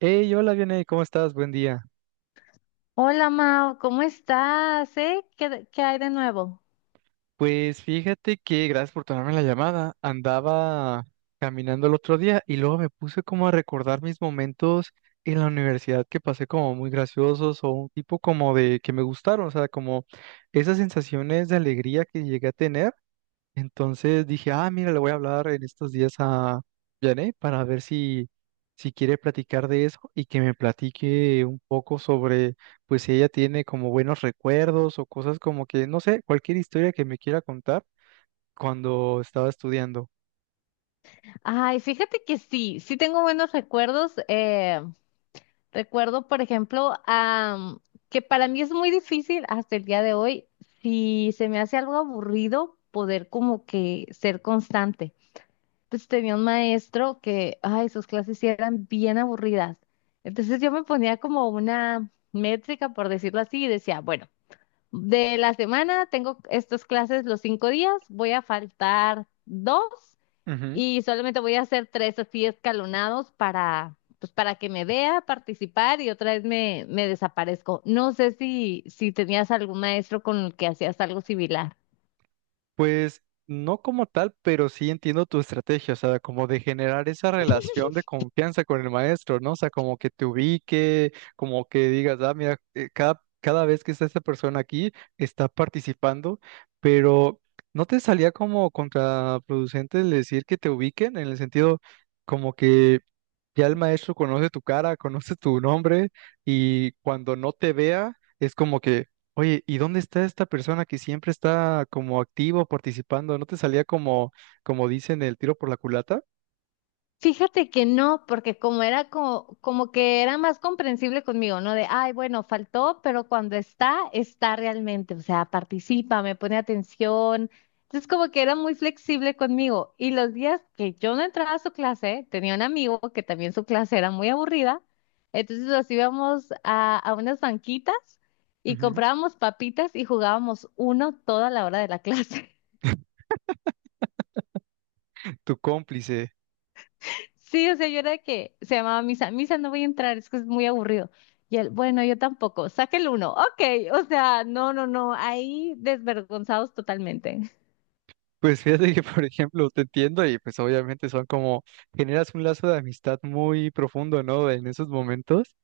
Hey, hola, Vianey, ¿cómo estás? Buen día. Hola Mao, ¿cómo estás? ¿Qué hay de nuevo? Pues fíjate que, gracias por tomarme la llamada, andaba caminando el otro día y luego me puse como a recordar mis momentos en la universidad que pasé como muy graciosos o un tipo como de que me gustaron, o sea, como esas sensaciones de alegría que llegué a tener. Entonces dije, ah, mira, le voy a hablar en estos días a Janet para ver si quiere platicar de eso y que me platique un poco sobre, pues si ella tiene como buenos recuerdos o cosas como que, no sé, cualquier historia que me quiera contar cuando estaba estudiando. Ay, fíjate que sí, tengo buenos recuerdos. Recuerdo, por ejemplo, que para mí es muy difícil hasta el día de hoy, si se me hace algo aburrido, poder como que ser constante. Entonces tenía un maestro que, ay, sus clases sí eran bien aburridas. Entonces yo me ponía como una métrica, por decirlo así, y decía, bueno. De la semana tengo estas clases los cinco días, voy a faltar dos y solamente voy a hacer tres así escalonados para, pues, para que me vea participar y otra vez me desaparezco. No sé si tenías algún maestro con el que hacías algo similar. Pues no como tal, pero sí entiendo tu estrategia, o sea, como de generar esa relación de confianza con el maestro, ¿no? O sea, como que te ubique, como que digas, ah, mira, cada vez que está esta persona aquí, está participando, pero ¿no te salía como contraproducente el decir que te ubiquen en el sentido como que ya el maestro conoce tu cara, conoce tu nombre y cuando no te vea... Es como que, oye, ¿y dónde está esta persona que siempre está como activo participando? ¿No te salía como, como dicen, el tiro por la culata? Fíjate que no, porque como era como, como que era más comprensible conmigo, ¿no? De, ay, bueno, faltó, pero cuando está realmente, o sea, participa, me pone atención. Entonces, como que era muy flexible conmigo. Y los días que yo no entraba a su clase, tenía un amigo que también su clase era muy aburrida. Entonces, nos íbamos a unas banquitas y Ujú. comprábamos papitas y jugábamos uno toda la hora de la clase. Tu cómplice. Sí, o sea, yo era de que se llamaba misa, misa no voy a entrar, es que es muy aburrido. Y él, bueno, yo tampoco, saque el uno, ok, o sea, no, no, no, ahí desvergonzados totalmente. Pues fíjate que, por ejemplo, te entiendo y pues obviamente son como, generas un lazo de amistad muy profundo, ¿no? En esos momentos.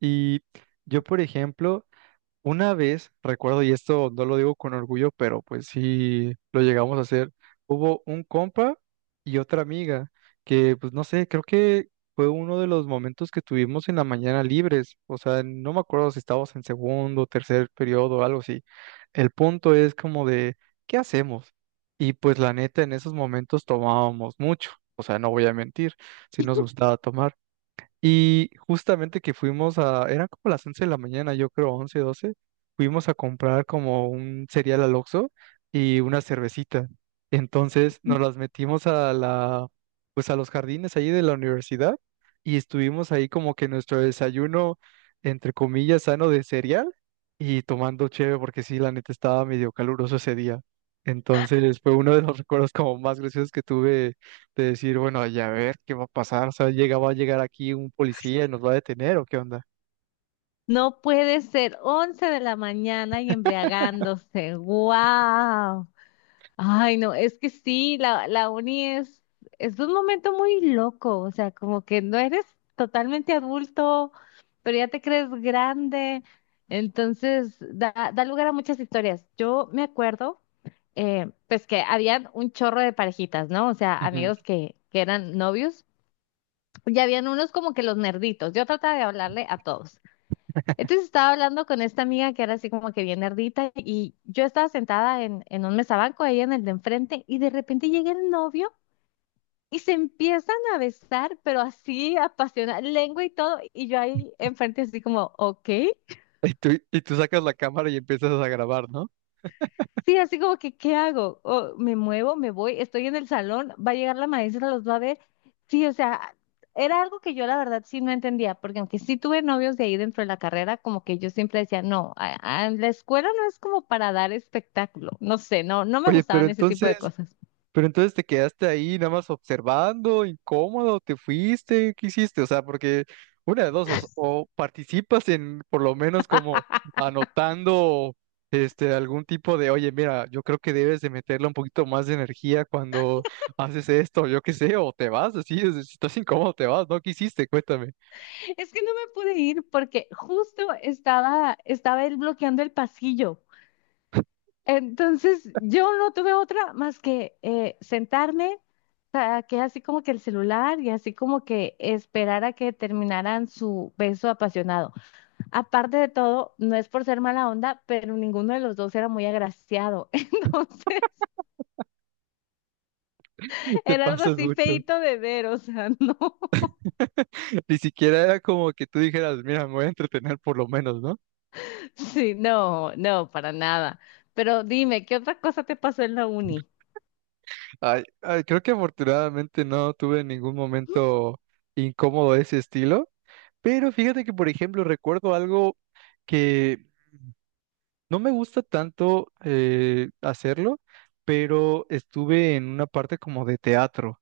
Y yo, por ejemplo, una vez, recuerdo, y esto no lo digo con orgullo, pero pues sí lo llegamos a hacer, hubo un compa y otra amiga que, pues no sé, creo que fue uno de los momentos que tuvimos en la mañana libres, o sea, no me acuerdo si estábamos en segundo, tercer periodo o algo así. El punto es como de, ¿qué hacemos? Y pues la neta, en esos momentos tomábamos mucho, o sea, no voy a mentir, si nos gustaba tomar. Y justamente que fuimos a, eran como las 11 de la mañana, yo creo 11, 12, fuimos a comprar como un cereal al Oxxo y una cervecita. Entonces nos las metimos a la, pues a los jardines ahí de la universidad y estuvimos ahí como que nuestro desayuno, entre comillas, sano de cereal y tomando cheve porque sí, la neta estaba medio caluroso ese día. Entonces fue uno de los recuerdos como más graciosos que tuve de decir, bueno, ya a ver qué va a pasar, o sea, va a llegar aquí un policía y nos va a detener o qué onda. No puede ser, 11 de la mañana y embriagándose, wow. Ay, no, es que sí, la uni es un momento muy loco, o sea, como que no eres totalmente adulto, pero ya te crees grande, entonces da lugar a muchas historias. Yo me acuerdo, pues que habían un chorro de parejitas, ¿no? O sea, Ujú. amigos que eran novios, y habían unos como que los nerditos, yo trataba de hablarle a todos. Entonces estaba hablando con esta amiga que era así como que bien nerdita y yo estaba sentada en un mesabanco, ella en el de enfrente y de repente llega el novio y se empiezan a besar, pero así apasionada, lengua y todo, y yo ahí enfrente así como, ok. Y tú sacas la cámara y empiezas a grabar, ¿no? Sí, así como que, ¿qué hago? O, me muevo, me voy, estoy en el salón, va a llegar la maestra, los va a ver. Sí, o sea, era algo que yo la verdad sí no entendía, porque aunque sí tuve novios de ahí dentro de la carrera, como que yo siempre decía, no, la escuela no es como para dar espectáculo, no sé, no, no me Oye, pero gustaban ese tipo entonces, de cosas. Pero entonces te quedaste ahí nada más observando, incómodo, te fuiste, ¿qué hiciste? O sea, porque una de dos, o participas en por lo menos como anotando este algún tipo de, oye, mira, yo creo que debes de meterle un poquito más de energía cuando haces esto, yo qué sé, o te vas, así, si estás incómodo, te vas, ¿no? ¿Qué hiciste? Cuéntame. Es que no me pude ir porque justo estaba él bloqueando el pasillo. Entonces yo no tuve otra más que sentarme, saqué así como que el celular y así como que esperar a que terminaran su beso apasionado. Aparte de todo, no es por ser mala onda, pero ninguno de los dos era muy agraciado. Entonces Te era algo pasas así mucho. feíto de ver, o sea, no, Ni siquiera era como que tú dijeras, mira, me voy a entretener por lo menos, ¿no? sí, no, no, para nada. Pero dime, ¿qué otra cosa te pasó en la uni? Ay, ay, creo que afortunadamente no tuve ningún momento incómodo de ese estilo, pero fíjate que, por ejemplo, recuerdo algo que no me gusta tanto hacerlo, pero estuve en una parte como de teatro.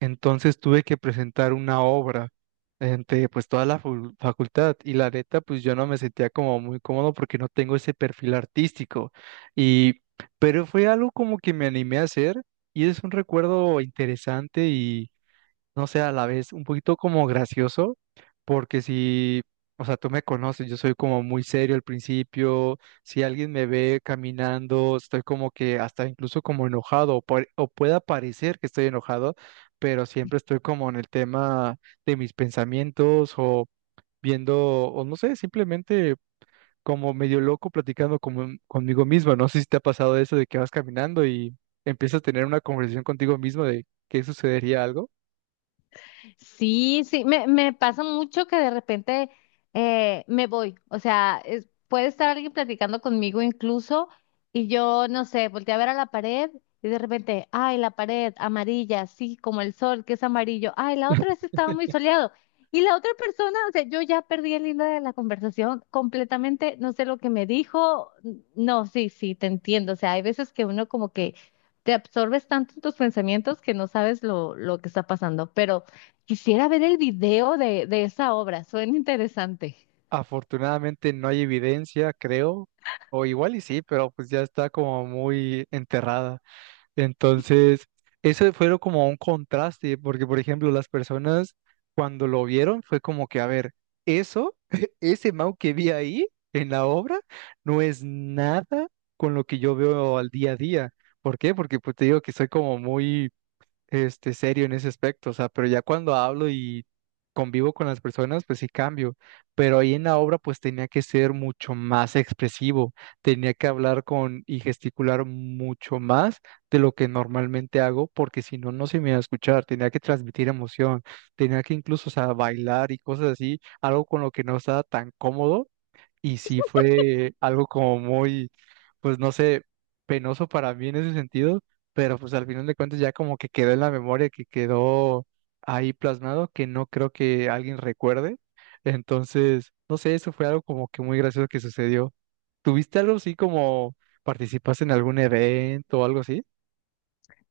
Entonces tuve que presentar una obra ante pues toda la facultad y la neta pues yo no me sentía como muy cómodo porque no tengo ese perfil artístico y pero fue algo como que me animé a hacer y es un recuerdo interesante, no sé, a la vez un poquito como gracioso, porque si, o sea, tú me conoces, yo soy como muy serio al principio, si alguien me ve caminando, estoy como que hasta incluso como enojado, o pueda parecer que estoy enojado, pero siempre estoy como en el tema de mis pensamientos o viendo, o no sé, simplemente como medio loco platicando como, conmigo mismo. No sé si te ha pasado eso de que vas caminando y empiezas a tener una conversación contigo mismo de qué sucedería algo. Sí, me pasa mucho que de repente me voy, o sea, puede estar alguien platicando conmigo incluso y yo, no sé, volteé a ver a la pared y de repente, ay, la pared amarilla, sí, como el sol, que es amarillo, ay, la otra vez estaba muy soleado y la otra persona, o sea, yo ya perdí el hilo de la conversación completamente, no sé lo que me dijo, no, sí, sí, te entiendo, o sea, hay veces que uno como que te absorbes tanto en tus pensamientos que no sabes lo que está pasando, pero... Quisiera ver el video de esa obra, suena interesante. Afortunadamente no hay evidencia, creo, o igual y sí, pero pues ya está como muy enterrada. Entonces, eso fue como un contraste, porque por ejemplo, las personas cuando lo vieron fue como que, a ver, eso, ese Mau que vi ahí en la obra, no es nada con lo que yo veo al día a día. ¿Por qué? Porque pues te digo que soy como muy serio en ese aspecto, o sea, pero ya cuando hablo y convivo con las personas, pues sí cambio, pero ahí en la obra pues tenía que ser mucho más expresivo, tenía que hablar con y gesticular mucho más de lo que normalmente hago, porque si no, no se me iba a escuchar, tenía que transmitir emoción, tenía que incluso, o sea, bailar y cosas así, algo con lo que no estaba tan cómodo y sí fue algo como muy, pues no sé, penoso para mí en ese sentido, pero pues al final de cuentas ya como que quedó en la memoria, que quedó ahí plasmado, que no creo que alguien recuerde. Entonces, no sé, eso fue algo como que muy gracioso que sucedió. ¿Tuviste algo así como participaste en algún evento o algo así?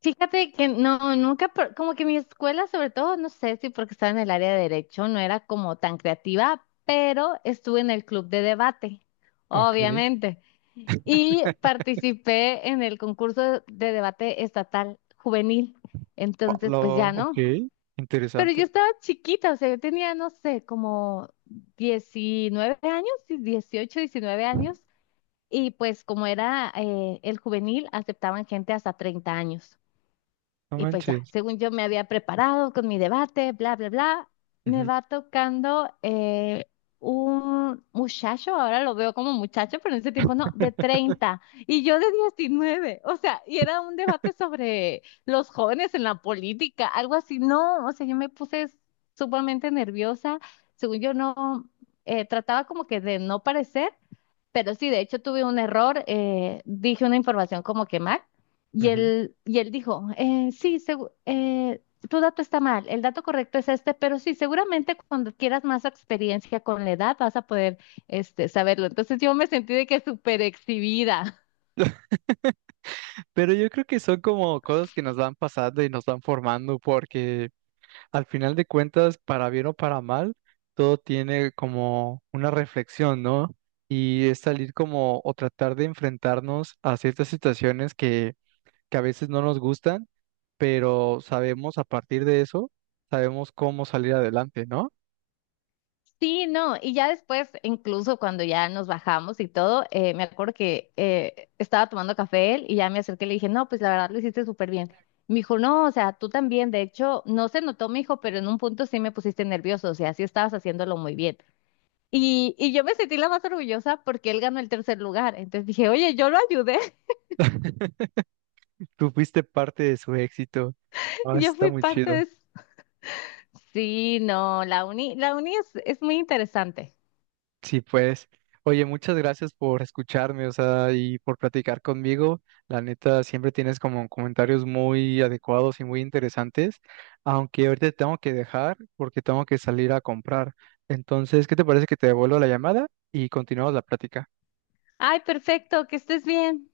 Fíjate que no, nunca, como que mi escuela, sobre todo, no sé si porque estaba en el área de derecho, no era como tan creativa, pero estuve en el club de debate, Ok. obviamente, y participé en el concurso de debate estatal juvenil. Ah, Entonces, pues Lo, ya ok, no. Pero yo interesante. estaba chiquita, o sea, yo tenía, no sé, como 19 años, sí, 18 19 años. Y pues como era el juvenil, aceptaban gente hasta 30 años. No Y pues ya, manches. según yo me había preparado con mi debate, bla, bla, bla, me Ujú, va tocando un muchacho, ahora lo veo como muchacho, pero en ese tiempo no, de 30 y yo de 19. O sea, y era un debate sobre los jóvenes en la política, algo así. No, o sea, yo me puse sumamente nerviosa. Según yo no, trataba como que de no parecer. Pero sí, de hecho tuve un error, dije una información como que mal ujú. Y él dijo, sí, tu dato está mal, el dato correcto es este, pero sí, seguramente cuando quieras más experiencia con la edad vas a poder este, saberlo. Entonces yo me sentí de que súper exhibida. Pero yo creo que son como cosas que nos van pasando y nos van formando, porque al final de cuentas, para bien o para mal, todo tiene como una reflexión, ¿no? Y es salir como o tratar de enfrentarnos a ciertas situaciones que a veces no nos gustan, pero sabemos a partir de eso, sabemos cómo salir adelante, ¿no? Sí, no, y ya después, incluso cuando ya nos bajamos y todo, me acuerdo que estaba tomando café él y ya me acerqué y le dije, no, pues la verdad lo hiciste súper bien. Me dijo, no, o sea, tú también, de hecho, no se notó, me dijo, pero en un punto sí me pusiste nervioso, o sea, sí estabas haciéndolo muy bien. Y yo me sentí la más orgullosa porque él ganó el tercer lugar, entonces dije, oye, yo lo ayudé, Tú fuiste parte de su éxito. Ah, yo está fui muy parte de chido. eso. Sí, no, la uni es muy interesante. Sí, pues. Oye, muchas gracias por escucharme, o sea, y por platicar conmigo. La neta, siempre tienes como comentarios muy adecuados y muy interesantes, aunque ahorita te tengo que dejar porque tengo que salir a comprar. Entonces, ¿qué te parece que te devuelvo la llamada y continuamos la plática? Ay, perfecto, que estés bien.